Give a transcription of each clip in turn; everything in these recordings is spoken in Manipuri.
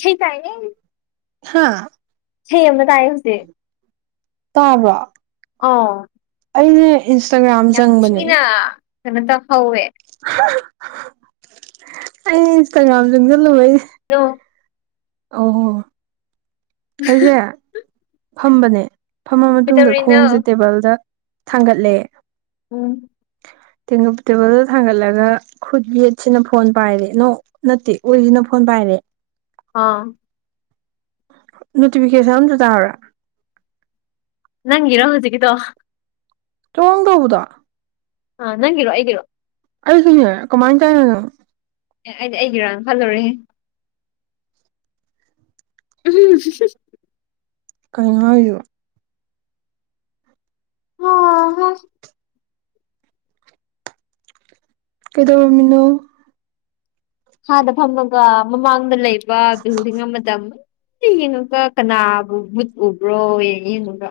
ꯁꯤ ꯇꯥꯏꯅꯦ ꯍꯥꯥ ꯁꯤ ꯌꯦꯡꯕ ꯇꯥꯔꯦ ꯍꯧꯖꯤꯛ ꯇꯥꯕꯔꯣ ꯑꯣ ꯑꯩ ꯏꯟꯁꯇꯥꯒ꯭ꯔꯥꯝ ꯆꯪꯕꯅꯦ ꯊꯤꯅ ꯀꯩꯅꯣ ꯇꯧꯍꯧꯋꯦ [unintelligible] ꯑꯩ ꯏꯟꯁꯇꯥꯒ꯭ꯔꯥꯝ ꯆꯪ ꯆꯜꯂꯨꯕꯩꯅꯦ ꯑꯣ ꯑꯎ ꯑꯩꯁꯦ ꯐꯝꯕꯅꯦ ꯐꯝꯃ ꯃꯇꯨꯡꯗ ꯀꯩꯗꯧꯔꯤꯅꯣ ꯈꯣꯡꯁꯦ ꯇꯦꯕꯜꯗ ꯊꯥꯡꯒꯠꯂꯦ ꯎꯝ ꯇꯦꯡꯉ ꯇꯦꯕꯜꯗ ꯊꯥꯡꯒꯠꯂꯒ ꯈꯨꯠ ꯌꯦꯠꯁꯤꯅ ꯐꯣꯟ ꯄꯥꯏꯔꯦꯅꯣ ꯅꯠꯇꯦ ꯑꯣꯏꯁꯤꯅ ꯐꯣꯟ ꯄꯥꯏꯔꯦ ꯑꯥ ꯅꯣꯇꯤꯐꯤꯀꯦꯁꯟ ꯑꯝꯇ ꯇꯥꯔꯥ ꯅꯪꯒꯤꯔꯣ ꯍꯧꯖꯤꯛꯀꯤꯗꯣ ꯇꯣꯡ ꯇꯧꯕꯗꯣ ꯑ ꯅꯪꯒꯤꯔꯣ ꯑꯩꯒꯤꯔꯣ ꯑꯩꯒꯤꯁꯦ ꯀꯃꯥꯏꯅ ꯆꯥꯏꯉꯤꯅꯣ ꯑꯦ ꯑꯩꯗꯤ ꯑꯩꯒꯤꯔꯥꯅ ꯈꯜꯂꯨꯔꯦꯍꯦ [unintelligible] ꯀꯩꯅꯣ ꯍꯥꯏꯖꯤꯕꯨ [unintelligible] ꯀꯩꯗꯧꯔꯝꯃꯤꯅꯣ ꯐꯥꯟꯗ ꯐꯝꯃꯒ ꯃꯃꯥꯡꯗ ꯂꯩꯕ ꯕꯤꯜꯗꯤꯡ ꯑꯃꯗ ꯑꯃꯨꯛ ꯌꯦꯡꯉꯒ ꯀꯅꯥꯕꯨ ꯃꯨꯠ ꯎꯕ꯭ꯔꯣ ꯌꯦꯡꯉ ꯌꯦꯡꯉꯒ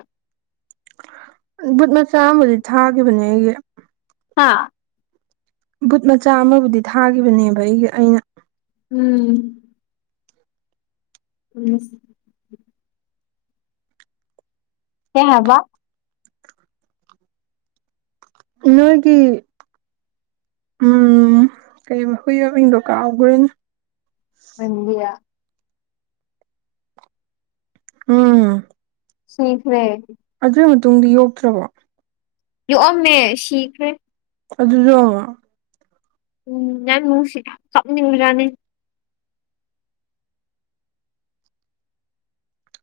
ꯑ ꯕꯨꯠ ꯃꯆꯥ ꯑꯝꯕꯨꯗꯤ ꯊꯥꯈꯤꯕꯅꯦ ꯑꯩꯒꯤ ꯍꯥꯥ ꯕꯨꯠ ꯃꯆꯥ ꯑꯃꯕꯨꯗꯤ ꯊꯥꯒꯤꯈꯤꯕꯅꯦꯕ ꯑꯩꯒꯤ ꯑꯩꯅ ꯎꯝ ꯎꯝ ꯍꯤꯟꯖꯥꯥꯡ ꯍꯥꯎꯕꯔꯥ ꯅꯣꯏꯒꯤ ꯎꯝ ꯀꯩ ꯃꯈꯨꯏ ꯌꯥꯝ ꯏꯪꯗ ꯀꯥꯎꯈ꯭ꯔꯦ ꯃꯟꯗꯤꯌꯥ ꯎꯝ ꯁꯤꯈ꯭ꯔꯦ ꯑꯗꯨꯏ ꯃꯇꯨꯡꯗꯤ ꯌꯣꯛꯇ꯭ꯔꯕꯣ ꯌꯣꯛꯑꯝꯃꯦ ꯁꯤꯈ꯭ꯔꯦ ꯑꯗꯨꯔꯣ ꯎꯝ ꯌꯥꯝ ꯅꯨꯡꯁꯤꯕ ꯀꯞꯅꯤꯡꯕ ꯖꯠꯅꯤ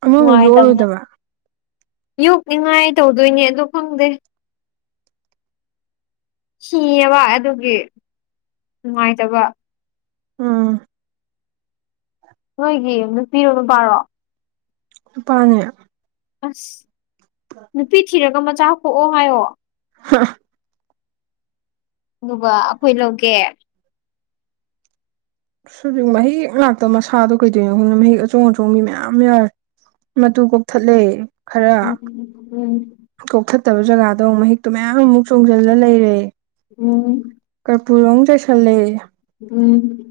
ꯑꯃꯃꯨꯛ ꯅꯨꯡꯉꯥꯏꯇꯕꯅꯦ ꯌꯣꯛꯑꯔꯣꯏꯗꯕ ꯌꯣꯛꯅꯤꯡꯉꯥꯏ ꯇꯧꯗꯣꯏꯅꯦ ꯑꯗꯣ ꯈꯪꯗꯦ ꯁꯤꯑꯦꯕ ꯑꯗꯨꯒꯤ ꯅꯨꯡꯉꯥꯏꯇꯕ ꯎꯝ ꯅꯣꯏꯒꯤ ꯅꯨꯄꯤꯔꯣ ꯅꯨꯄꯥꯔꯣ ꯄꯥꯅꯤ ꯑꯁ ꯅꯨꯄꯤ ꯊꯤꯔꯒ ꯃꯆꯥ ꯄꯣꯛꯑꯣ ꯍꯥꯏꯌꯣ ꯍꯥ ꯑꯗꯨꯒ ꯑꯈꯣꯏ ꯂꯧꯒꯦ ꯁꯖꯤꯛ ꯃꯍꯤꯛ ꯂꯥꯛꯇꯕ ꯃꯁꯥꯗꯣ ꯀꯩꯗꯩꯅꯣ ꯈꯪꯗꯦ ꯃꯁꯥꯗꯣ ꯃꯍꯤꯛ ꯑꯆꯣꯡ ꯑꯆꯣꯡꯕꯤ ꯃꯌꯥꯝ ꯌꯥꯎꯔꯦ꯫ ꯃꯇꯨ ꯀꯣꯛꯊꯠꯂꯦ ꯈꯔ ꯎꯝ ꯎꯝ ꯀꯣꯛꯊꯠꯇꯕ ꯖꯒꯥꯗꯣ ꯃꯍꯤꯛꯇꯣ ꯃꯌꯥꯝ ꯑꯃꯨꯛ ꯆꯣꯡꯖꯜꯂ ꯂꯩꯔꯦ ꯎꯝ ꯀꯔꯄꯨꯔ ꯑꯃꯨꯛ ꯆꯥꯏꯁꯤꯜꯂꯦ ꯎꯝ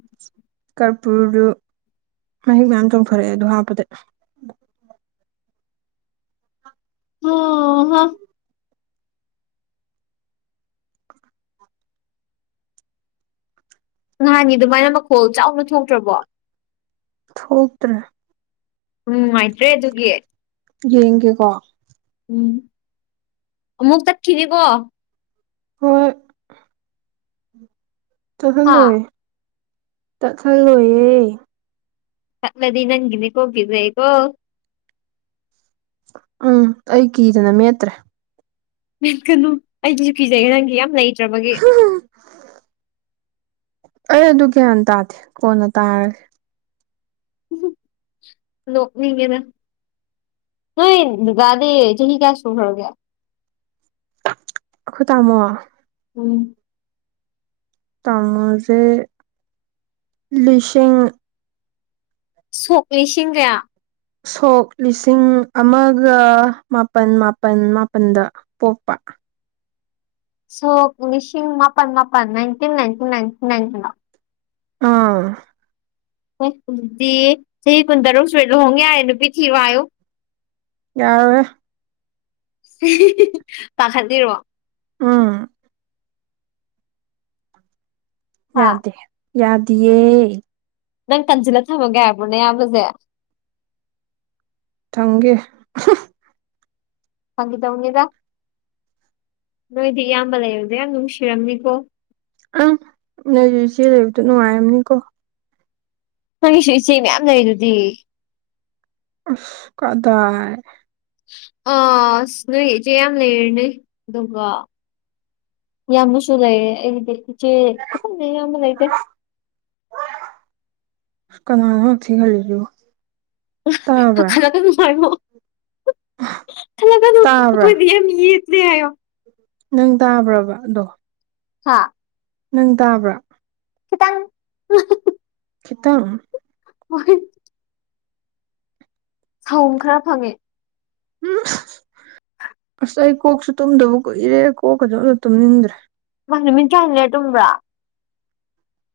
ꯀꯔꯄꯨꯔꯗꯨ ꯃꯍꯤꯛ ꯃꯌꯥꯝ ꯆꯣꯡꯊꯣꯔꯛꯑꯦ ꯑꯗꯨ ꯍꯥꯞꯄꯗ ꯑꯣ ꯍꯝ ꯅꯍꯥꯟꯒꯥ ꯑꯗꯨꯃꯥꯏꯅ ꯃꯈꯣꯜ ꯆꯥꯎꯅ ꯊꯣꯛꯇ꯭ꯔꯕꯣ ꯊꯣꯛꯇ꯭ꯔꯦ ꯎꯝ ꯅꯨꯡꯉꯥꯏꯇ꯭ꯔꯦ ꯑꯗꯨꯒꯤ ꯌꯦꯡꯒꯦꯀꯣ ꯎꯝ ꯑꯃꯨꯛ ꯇꯠꯈꯤꯅꯤꯀꯣ ꯍꯣꯏ ꯍꯥ ꯆꯠꯍꯜꯂꯣꯏ ꯇꯠꯍꯜꯂꯣꯏꯌꯦ ꯇꯠꯂꯗꯤ ꯅꯪꯒꯤꯅꯤꯀꯣ ꯒꯤꯖꯩꯀꯣ꯫ ꯎꯝ ꯑꯩ ꯀꯤꯗꯅ ꯃꯦꯠꯇ꯭ꯔꯦ꯫ [unintelligible] ꯀꯅꯨ ꯑꯩꯗꯤꯁꯨ ꯀꯤꯖꯩꯌꯦ ꯅꯪꯒꯤ ꯌꯥꯝ ꯂꯩꯇ꯭ꯔꯕꯒꯤ꯫ ꯑꯩ ꯑꯗꯨ ꯒ꯭ꯌꯥꯟ ꯇꯥꯗꯦ ꯀꯣꯟꯅ ꯇꯥꯔꯒꯦ꯫ ꯅꯣꯛꯅꯤꯡꯉꯦꯅ ꯅꯣꯏ ꯗꯗꯥꯗꯤ ꯆꯍꯤ ꯀꯌꯥ ꯁꯨꯈ꯭ꯔꯒꯦ꯫ ꯑꯈꯣꯏ ꯇꯥꯃꯣ ꯎꯝ꯫ ꯇꯥꯡꯃꯁꯦ ꯂꯤꯁꯤꯡ꯫ ꯁꯣꯛ ꯂꯤꯁꯤꯡ ꯀꯌꯥ꯫ ꯁꯣꯛ ꯂꯤꯁꯤꯡ ꯑꯃꯒ ꯃꯥꯄꯟ ꯃꯥꯄꯟ ꯃꯥꯄꯟꯗ꯫ ꯄꯣꯛꯄ꯫ ꯁꯣꯛ ꯂꯤꯁꯤꯡ ꯃꯥꯄꯟ ꯃꯥꯄꯟ ꯅꯥꯏꯟꯇꯤꯟ ꯅꯥꯏꯟꯇꯤꯟ ꯅꯥꯏꯟꯇꯤꯟ ꯅꯥꯏꯟꯇꯤꯟ꯫ [unintelligible] ꯑꯥ꯫ ꯍꯣꯏ ꯑꯗꯨꯗꯤ ꯆꯍꯤ ꯀꯨꯟꯇꯔꯨꯛ ꯁꯨꯔꯦ ꯂꯨꯍꯣꯡ ꯌꯥꯔꯦ ꯅꯨꯄꯤ ꯊꯤꯔꯣ ꯍꯥꯏꯌꯨ꯫ ꯌꯥꯔꯣꯏ ꯍꯦ ꯫ ꯄꯥꯈꯠꯂꯤꯔꯣ꯫ ꯎꯝ꯫ ꯍꯥ ꯌꯥꯗꯦ ꯌꯥꯗꯤꯌꯦ ꯅꯪ ꯀꯟꯁꯤꯜꯂ ꯊꯝꯃꯒꯦ ꯍꯥꯏꯕ꯭ꯔꯣ ꯅꯌꯥꯝꯕꯁꯦ꯫ ꯊꯝꯒꯦ꯫ ꯐꯥꯒꯤ ꯇꯧꯅꯤꯗ ꯅꯣꯏꯗꯤ ꯏꯌꯥꯝꯕ ꯂꯩꯕꯗꯣ ꯌꯥꯝ ꯅꯨꯡꯁꯤꯔꯝꯅꯤꯀꯣ꯫ ꯑꯪ ꯅꯣꯏꯁꯨ ꯏꯆꯦ ꯂꯩꯕꯗꯨ ꯅꯨꯡꯉꯥꯏꯔꯝꯅꯤꯀꯣ꯫ ꯅꯪꯒꯤꯁꯨ ꯏꯆꯦ ꯃꯌꯥꯝ ꯂꯩꯗꯨꯗꯤ꯫ ꯑꯁ ꯀꯗꯥꯥꯏ꯫ ꯑꯁ ꯅꯣꯏ ꯏꯆꯦ ꯌꯥꯝ ꯂꯩꯔꯦꯅꯦ ꯑꯗꯨꯒ꯫ ꯌꯥꯝꯅꯁꯨ ꯂꯩꯌꯦ ꯑꯩꯒꯤꯗꯤ ꯏꯆꯦ ꯈꯤꯇꯪ ꯢꯌꯝꯕ ꯂꯩꯇꯦ꯫ ꯀꯅꯥꯅꯣ ꯍꯛꯊꯤ ꯈꯜꯂꯤꯗꯨꯕꯨ꯫ ꯈꯜꯂꯛꯀꯅꯨ ꯍꯥꯏꯃꯣ ꯈꯜꯂꯛꯀꯅꯨ ꯇꯥꯕ꯭ꯔꯥ ꯑꯩꯈꯣꯏꯗꯤ ꯌꯥꯝ ꯌꯦꯠ꯫ [unintelligible] ꯍꯥꯏꯌꯣ꯫ ꯅꯪ ꯇꯥꯕ꯭ꯔꯕ ꯑꯗꯣ꯫ ꯍꯥꯥ꯫ ꯅꯪ ꯇꯥꯕ꯭ꯔꯥ꯫ ꯈꯤꯇꯪ ꯍꯥ ꯍꯥ꯫ ꯈꯤꯇꯪ꯫ ꯍꯣꯏ꯫ ꯁꯍꯨꯝ ꯈꯔ ꯐꯪꯉꯦ꯫ ꯎꯝ ꯑꯁ ꯑꯩ ꯀꯣꯛꯁꯨ ꯇꯨꯝꯗꯕ ꯀꯨꯏꯔꯦ ꯀꯣꯛꯀꯁꯨ ꯑꯃ ꯇꯨꯝꯅꯤꯡꯗ꯭ꯔꯦ꯫ ꯃꯥ ꯅꯨꯃꯤꯠ ꯀꯌꯥꯅꯤ ꯂꯩꯔ ꯇꯨꯝꯕ꯭ꯔꯥ꯫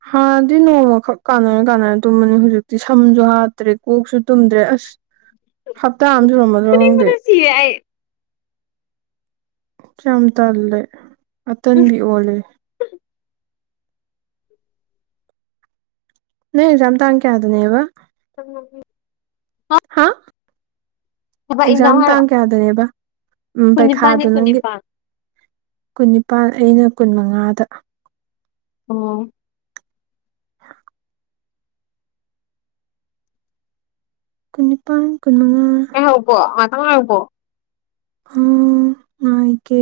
ꯍꯥꯟꯗꯤ ꯅꯣꯡꯃꯈꯛ ꯀꯥꯟꯅꯔ ꯀꯥꯟꯅꯔ ꯇꯨꯝꯕꯅꯤ ꯍꯧꯖꯤꯛꯇꯤ ꯁꯝꯁꯨ ꯍꯥꯠꯇ꯭ꯔꯦ ꯀꯣꯛꯁꯨ ꯇꯨꯝꯗ꯭ꯔꯦ ꯑꯁ꯫ ꯍꯞꯇꯥ ꯑꯃ ꯁꯨꯔꯝ꯫ [unintelligible] ꯈꯪꯗꯦ ꯐꯨꯅꯤꯡꯕꯅ ꯁꯤꯔꯦ ꯑꯩ ꯌꯥꯝ ꯇꯜꯂꯦ꯫ ꯑꯇꯟꯕꯤ ꯑꯣꯜꯂꯦ꯫ ꯅꯣꯏ ꯑꯦꯛꯖꯥꯝ ꯇꯥꯡ ꯀꯌꯥꯗꯅꯦꯕ ꯫ [unintelligible] ꯍꯥ꯫ ꯊꯕꯛ ꯑꯦꯛꯖꯥꯝ ꯏꯟꯖꯥꯡ ꯍꯥꯏꯔꯣ ꯇꯥꯡ ꯀꯌꯥꯗꯅꯦꯕ ꯎꯝ ꯀꯨꯟꯅꯤꯄꯥꯟꯅꯤ ꯄꯩꯈꯥꯗꯨ ꯅꯪꯒꯤ꯫ ꯀꯨꯟꯅꯤꯄꯥꯟ ꯀꯨꯟꯅꯤꯄꯥꯟ ꯑꯩꯅ ꯀꯨꯟ ꯃꯉꯥꯗ꯫ ꯑꯣ꯫ ꯀꯨꯟꯅꯤꯄꯥꯟ ꯀꯨꯟꯃꯉꯥ꯫ ꯑꯍꯧꯀꯣ ꯉꯥꯛꯇꯪ ꯉꯥꯏꯌꯨꯀꯣ꯫ ꯎꯝ ꯉꯥꯏꯒꯦ꯫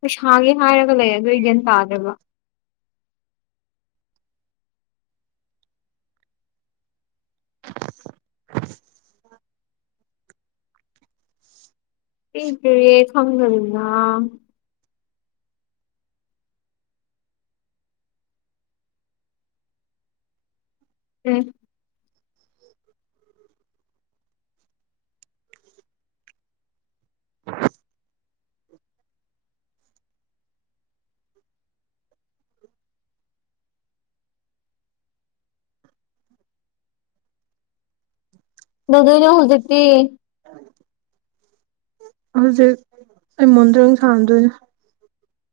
ꯄꯩꯁꯥꯒꯤ ꯍꯥꯏꯔꯒ ꯂꯩ ꯑꯗꯨ ꯑꯩ ꯒ꯭ꯌꯥꯟ ꯇꯥꯗꯦꯕ꯫ [inaudible] [unintelligible] ꯎꯝ꯫ ꯀꯩꯗꯧꯗꯣꯏꯅꯣ ꯍꯧꯖꯤꯛꯇꯤ꯫ ꯍꯧꯖꯤꯛ ꯑꯩ ꯃꯣꯟꯗ꯭ꯔꯪ ꯁꯥꯟꯅꯗꯣꯏꯅꯦ꯫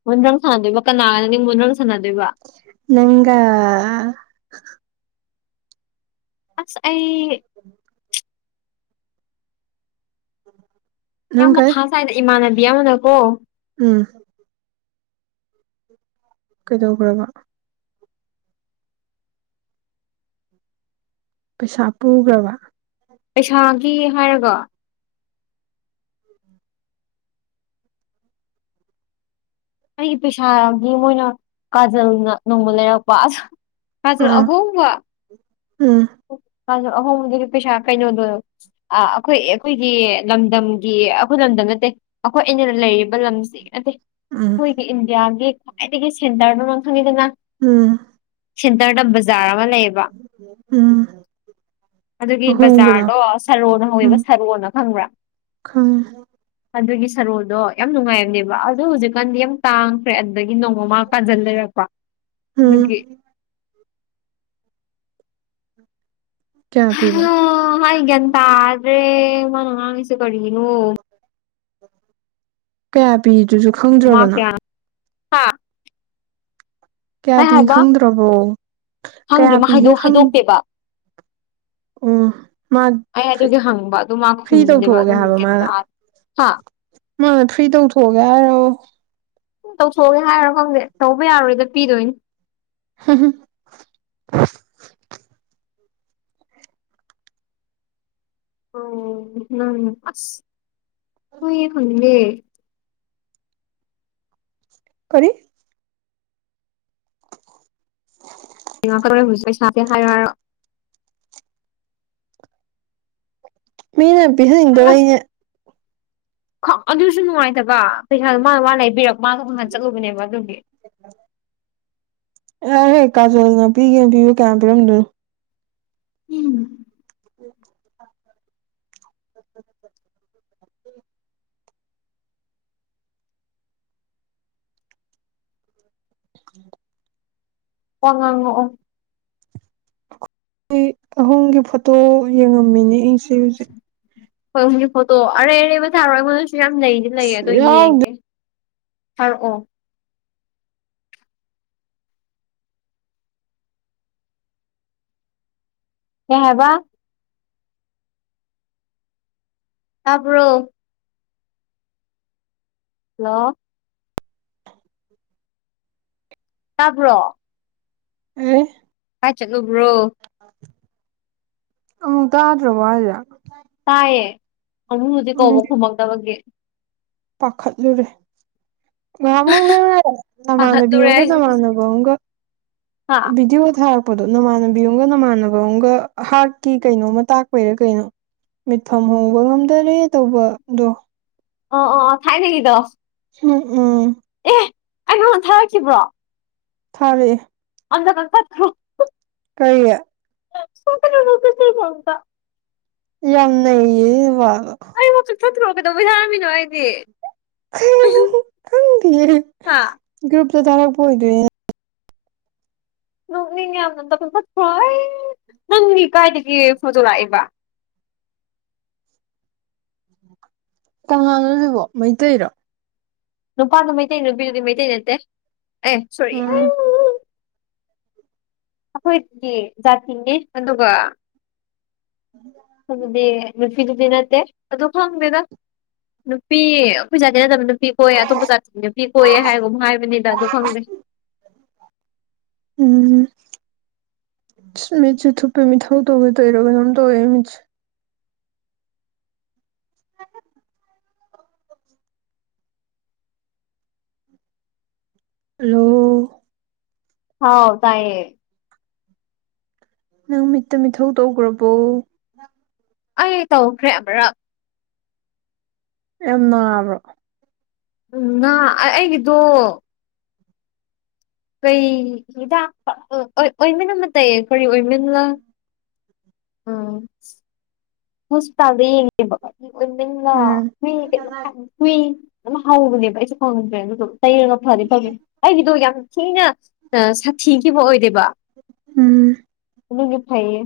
ꯃꯣꯟꯗ꯭ꯔꯪ ꯁꯥꯟꯅꯗꯣꯏꯕ ꯀꯅꯥꯒ ꯅꯪꯗꯤ ꯃꯣꯟꯗ꯭ꯔꯪ ꯁꯥꯟꯅꯗꯣꯏꯕ꯫ ꯅꯪꯒ꯫ ꯑꯁ ꯑꯩ꯫ [unintelligible] ꯅꯪ ꯌꯥꯝ ꯀꯩ ꯃꯊꯥ ꯁꯥꯏꯗ ꯏꯃꯥꯟꯅꯕꯤ ꯑꯃꯅꯀꯣ꯫ ꯎꯝ꯫ ꯀꯩꯗꯧꯈ꯭ꯔꯕ ꯄꯩꯁꯥ ꯄꯨꯈ꯭ꯔꯕ ꯄꯩꯁꯥꯒꯤ ꯍꯥꯏꯔꯒ ꯑꯩꯒꯤ ꯄꯩꯁꯥꯒꯤ ꯃꯣꯏꯅ ꯀꯥꯖꯜꯅ ꯅꯣꯡꯃ ꯂꯩꯔꯛꯄ ꯑꯁ ꯀꯥꯖꯜ ꯑꯥ ꯑꯍꯣꯡꯕ꯫ ꯎꯝ꯫ [unintelligible] ꯑ ꯑꯩꯈꯣꯏ ꯑꯩꯈꯣꯏꯒꯤ ꯂꯝꯗꯝꯒꯤ ꯑꯩꯈꯣꯏ ꯂꯝꯗꯝ ꯅꯠꯇꯦ꯫ ꯑꯩꯈꯣꯏ ꯑꯩꯅ ꯂꯩꯔꯤꯕ ꯂꯝꯁꯤ ꯅꯠꯇꯦ ꯎꯝ ꯑꯈꯣꯏ ꯏꯟꯗꯤꯌꯥꯒꯤ ꯈ꯭ꯋꯥꯏꯗꯒꯤ ꯁꯦꯟꯇꯔꯗꯣ ꯅꯪ ꯈꯪꯉꯤꯗꯅ ꯎꯝ ꯁꯦꯟꯇꯔꯗ ꯕꯖꯥꯔ ꯑꯃ ꯂꯩꯌꯦꯕ ꯎꯝ ꯑꯗꯨꯒꯤ ꯑꯍꯣꯡꯕꯗꯣ ꯕꯖꯥꯔꯗꯣ ꯁꯔꯣꯅ ꯎꯝ ꯍꯧꯋꯦꯕ ꯁꯔꯣꯅ ꯈꯪꯕ꯭ꯔꯥ ꯈꯪꯉꯦ ꯑꯗꯨꯒꯤ ꯁꯔꯣꯜꯗꯣ ꯌꯥꯝ ꯅꯨꯡꯉꯥꯏꯕꯅꯦꯕ ꯑꯗꯣ ꯍꯧꯖꯤꯛꯀꯥꯟꯗꯤ ꯌꯥꯝ ꯇꯥꯡꯈ꯭ꯔꯦ ꯑꯗꯨꯗꯒꯤ ꯅꯣꯡꯃꯃꯥ ꯀꯥꯖꯟ ꯂꯩꯔꯛꯄ ꯎꯝ ꯑꯗꯨꯒꯤ ꯀꯌꯥ ꯄꯤꯕ ꯑꯩ ꯒꯌ꯭ꯥꯟ ꯇꯥꯗꯔ꯭ꯦ ꯃꯥꯅ ꯉꯥꯡꯉꯤꯁꯦ ꯀꯔꯤꯅꯣ ꯀꯌꯥ ꯄꯤꯗꯨꯁꯨ ꯈꯪꯗ꯭ꯔꯕ ꯅꯪ ꯍꯥꯥ ꯀꯌꯥ ꯄꯤ ꯍꯥꯏꯕ ꯈꯪꯗ꯭ꯔꯕꯣ ꯀꯌꯥ ꯈꯪꯗ꯭ꯔꯦ ꯃꯥ ꯄꯤꯒꯦ ꯍꯥꯏꯗꯣꯛ ꯈꯪ ꯍꯥꯏꯗꯣꯛꯇꯦꯕ ꯑꯣ ꯃꯥ ꯑꯩ ꯐ꯭ꯔꯤ ꯑꯗꯨꯒꯤ ꯍꯪꯕ ꯑꯗꯨ ꯃꯥ ꯐ꯭ꯔꯤ ꯈꯨꯝꯗꯦꯕ ꯇꯧꯊꯣꯛꯑꯒꯦ ꯑꯗꯨꯝ ꯍꯥꯏꯕ ꯒꯌ꯭ꯥꯟ ꯃꯥꯅ ꯇꯥꯏ ꯍꯥ ꯃꯥꯅ ꯐ꯭ꯔꯤ ꯇꯧꯊꯣꯛꯑꯒꯦ ꯍꯥꯏꯔꯣ ꯇꯧꯊꯣꯛꯑꯒꯦ ꯍꯥꯏꯔꯣ ꯈꯪꯗꯦ ꯇꯧꯕ ꯌꯥꯔꯣꯏꯗ ꯄꯤꯗꯣꯏꯅꯤ [unintelligible] ꯑꯣ ꯅꯪ ꯑꯁ ꯍꯣꯏ ꯈꯪꯗꯦ ꯀꯔꯤ [unintelligible] ꯄꯩꯁꯥꯁꯦ ꯍꯥꯏꯔꯣ ꯍꯥꯏꯔꯣ ꯃꯤꯅ ꯑꯁ ꯄꯤꯍꯟꯅꯤꯡꯗꯕꯩꯅꯦ ꯑꯗꯨꯁꯨ ꯅꯨꯡꯉꯥꯏꯇꯕ ꯄꯩꯁꯥꯗꯣ ꯃꯥꯅ ꯃꯥ ꯂꯩꯕꯤꯔꯛ ꯃꯥꯗꯣ ꯎꯅꯥ ꯆꯠꯂꯨꯕꯅꯦꯕ ꯑꯗꯨꯒꯤ ꯑꯥꯏꯍꯦ ꯀꯥꯖꯣꯜꯅ ꯄꯤꯒꯦꯅ ꯄꯤꯕ ꯀꯌꯥꯝ ꯄꯤꯔꯝꯗꯣꯏꯅꯣ ꯎꯝ. [inaudible] [unintelligible] ꯋꯥꯉꯥꯡꯉꯛꯑꯣ ꯑꯩ ꯑꯍꯨꯝꯒꯤ ꯐꯣꯇꯣ ꯌꯦꯡꯉꯝꯃꯤꯅꯦ ꯑꯩꯁꯦ ꯍꯧꯖꯤꯛ ꯑꯈꯣꯏ ꯑꯍꯨꯝꯒꯤ ꯐꯣꯇꯣ ꯑꯔꯩ ꯑꯔꯩꯕ ꯊꯥꯔꯣ ꯑꯩꯉꯣꯟꯗꯁꯨ ꯌꯥꯝ ꯂꯩꯗꯤ ꯂꯩꯌꯦ ꯑꯗꯣ ꯌꯥꯎꯗꯦ ꯌꯦꯡꯒꯦ ꯊꯥꯔꯛꯑꯣ ꯀꯩ ꯍꯥꯏꯕ ꯇꯥꯕ꯭ꯔꯣ ꯍꯜꯂꯣ ꯇꯥꯕ꯭ꯔꯣ [unintelligible] ꯀꯥꯏ ꯆꯠꯂꯨꯕ꯭ꯔꯣ ꯑꯃꯨꯛ ꯇꯥꯗ꯭ꯔꯕꯣ ꯍꯥꯏꯖꯦ ꯇꯥꯏꯌꯦ ꯑꯃꯨꯛ ꯍꯧꯖꯤꯛ ꯀꯧꯕ ꯈꯨꯝꯃꯛꯇꯕꯒꯤ ꯄꯥꯈꯠꯂꯨꯔꯦ ꯉꯍꯥꯟꯃꯨꯛ ꯅꯪꯅ ꯅꯃꯥꯟꯅꯕꯤ ꯄꯥꯈꯠꯂꯨꯔꯦ ꯑꯃꯒ ꯑꯩꯁꯦ ꯅꯃꯥꯟꯅꯕ ꯑꯃꯒ ꯍꯥ ꯕꯤꯗꯤꯑꯣ ꯊꯔꯛ ꯄꯗꯣ ꯅꯃꯥꯟꯅꯕꯤ ꯑꯃꯝꯒ ꯅꯃꯥꯟꯅꯕ ꯑꯃꯒ ꯍꯥꯔꯠꯀꯤ ꯀꯩꯅꯣꯝꯃ ꯇꯥꯛꯄꯩꯔꯥ ꯀꯩꯅꯣ ꯃꯤꯠꯐꯝ ꯍꯣꯡꯕ ꯉꯝꯗꯔꯦ ꯇꯧꯕꯗꯣ ꯑꯣ ꯑꯣ ꯑꯣ ꯊꯥꯏꯅꯒꯤꯗꯣ ꯍꯝ ꯎꯝ ꯑꯦ ꯑꯩ ꯅꯉꯣꯟꯗ ꯊꯥꯔꯛꯈꯤꯕ꯭ꯔꯣ ꯊꯥꯔꯛꯑꯦ ꯑꯟꯅ ꯀꯛꯊꯠ ꯈꯔꯨ ꯀꯩ [unintelligible] ꯌꯥꯝ ꯅꯩꯌꯦ ꯋꯥ ꯋꯥ ꯑꯩꯕꯨ ꯆꯨꯞꯊꯠꯈ꯭ꯔꯣ ꯀꯩꯗꯧꯕꯩ ꯍꯥꯏꯔꯝꯃꯤꯅꯣ ꯍꯥꯏꯗꯤ ꯈꯪꯗꯦꯌꯦ ꯍꯥ ꯒ꯭ꯔꯨꯞꯇ ꯊꯥꯔꯛꯄ ꯑꯣꯏꯗꯣꯏꯅꯦ ꯅꯣꯛꯅꯤꯡꯉꯦ ꯌꯥꯝꯅ ꯑꯝꯇ ꯀꯛꯊꯠꯈ꯭ꯔꯣ ꯑꯩ ꯅꯪꯅꯤ ꯀꯥꯏꯗꯒꯤ ꯐꯣꯇꯣ ꯂꯥꯛꯏꯕ ꯀꯥꯅꯥꯅꯣ ꯁꯤꯕꯣ ꯃꯩꯇꯩꯔꯣ ꯅꯨꯄꯥꯗꯨ ꯃꯩꯇꯩ ꯅꯨꯄꯤꯗꯨꯗꯤ ꯃꯩꯇꯩ ꯅꯠꯇꯦ ꯑꯦ ꯁꯣꯔꯤ ꯎꯝ ꯑꯩꯈꯣꯏꯒꯤ ꯖꯥꯇꯤꯅꯦ ꯑꯗꯨꯒ ꯑꯗꯨꯗꯤ ꯅꯨꯡꯁꯤꯕꯗꯤ ꯅꯠꯇꯦ ꯑꯗꯨ ꯈꯪꯗꯦꯗ ꯅꯨꯄꯤ ꯑꯩꯈꯣꯏ ꯖꯥꯇꯤ ꯅꯠꯇꯕ ꯅꯨꯄꯤ ꯀꯣꯏꯌꯦ ꯑꯇꯣꯞꯄ ꯖꯥꯇꯤꯒꯤ ꯅꯨꯄꯤ ꯀꯣꯏꯌꯦ ꯍꯥꯏꯔꯒ ꯑꯃꯨꯛ ꯍꯥꯏꯕꯅꯤꯗ ꯑꯗꯨ ꯈꯪꯗꯦ ꯎꯝ ꯁ ꯃꯤꯠꯁꯨ ꯊꯨꯞꯄꯦ ꯃꯤꯊꯧ ꯇꯧꯕꯩ ꯇꯧꯏꯔ ꯀꯩꯅꯣꯝ ꯇꯧꯋꯦ ꯃꯤꯠꯁ [inaudible] ꯍꯜꯂꯣ ꯍꯥꯎ ꯇꯥꯏꯌꯦ ꯅꯪ ꯃꯤꯠꯇ ꯃꯤꯊꯧ ꯇꯧꯈ꯭ꯔꯕꯣ ꯑꯩ ꯇꯧꯈ꯭ꯔꯦ ꯑꯃꯔꯛ ꯌꯥꯝ ꯅꯥꯕ꯭ꯔꯣ ꯎꯝ ꯅꯥ ꯑ ꯑꯩꯒꯤꯗꯣ ꯀꯩ ꯍꯤꯗꯥꯛ ꯑꯣ ꯑꯣꯏ ꯑꯣꯏꯃꯤꯟ ꯑꯃ ꯇꯩꯌꯦ ꯀꯔꯤ ꯑꯣꯏꯃꯤꯟꯂ ꯑꯝ ꯍꯣꯁꯄꯤꯇꯥꯜꯗ ꯌꯦꯡꯉꯦꯕ ꯎꯝ [unintelligible] ꯀꯨꯏ ꯑꯃ ꯍꯧꯕꯅꯦꯕ ꯑꯩꯁꯨ ꯈꯪꯍꯟꯗ꯭ꯔꯦ ꯑꯗꯨꯗꯣ ꯇꯩꯔꯒ ꯐꯅꯤ ꯐꯪꯉ ꯑꯩꯒꯤꯗꯣ ꯌꯥꯝ ꯊꯤꯅ ꯁꯛꯊꯤꯈꯤꯕ ꯑꯣꯏꯗꯦꯕ ꯎꯝ ꯑꯗꯨꯒꯤ ꯐꯩꯌꯦ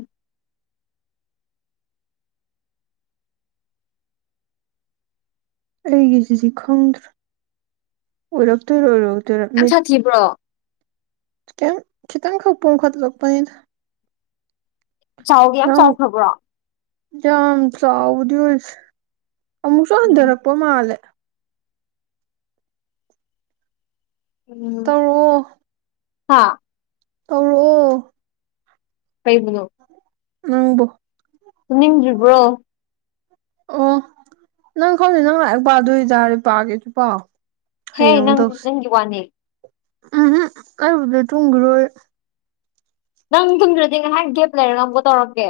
ꯑꯩꯒꯤꯁꯤꯗꯤ ꯈꯪꯗ꯭ꯔꯦ ꯑꯣꯏꯔꯛꯇꯣꯏꯔ ꯑꯣꯏꯔꯛꯑꯣꯏꯗꯔ ꯃꯤꯠ ꯊꯤꯕ꯭ꯔꯣ ꯀꯦꯝ ꯈꯤꯇꯪ ꯈꯛ ꯄꯣꯝꯈꯠꯂꯛꯄꯅꯤꯗ ꯆꯥꯎꯒꯦ ꯌꯥꯝ ꯅꯪ ꯆꯥꯎꯈ꯭ꯔꯕ꯭ꯔꯣ ꯌꯥꯝ ꯆꯥꯎꯕꯗꯤ ꯑꯣꯏꯁꯦ ꯑꯃꯨꯛꯁꯨ ꯎꯝ ꯍꯟꯗꯔꯛꯄ ꯃꯥꯜꯂꯦ ꯎꯝ ꯇꯧꯔꯛꯑꯣ ꯍꯥ ꯇꯧꯔꯣꯑꯣ ꯀꯩꯕꯨꯅꯣ ꯅꯪꯕꯨ ꯇꯨꯝꯅꯤꯡꯗ꯭ꯔꯤꯕ꯭ꯔꯣ꯫ ꯑꯣ ꯅꯪ ꯈꯪꯅꯤ ꯅꯪ ꯍꯥꯏ ꯄꯥꯗꯣꯏꯇꯥꯔꯦ ꯄꯥꯒꯦꯁꯨ ꯄꯥꯎ ꯍꯦ ꯍꯥꯌꯦꯡ ꯑꯃꯨꯛ ꯅꯪ ꯇꯧꯁꯤ ꯅꯪꯒꯤ ꯋꯥꯅꯤ ꯎꯝ ꯍꯝ ꯑꯩ ꯍꯧꯖꯤꯛ ꯇꯨꯝꯈꯤ ꯔꯣꯏ ꯅꯪ ꯇꯨꯝꯗ꯭ꯔꯗꯤ ꯉꯥꯏꯍꯥꯛ ꯒꯦꯞ ꯂꯩꯔ ꯑꯃꯨꯛꯀ ꯇꯧꯔꯛꯀꯦ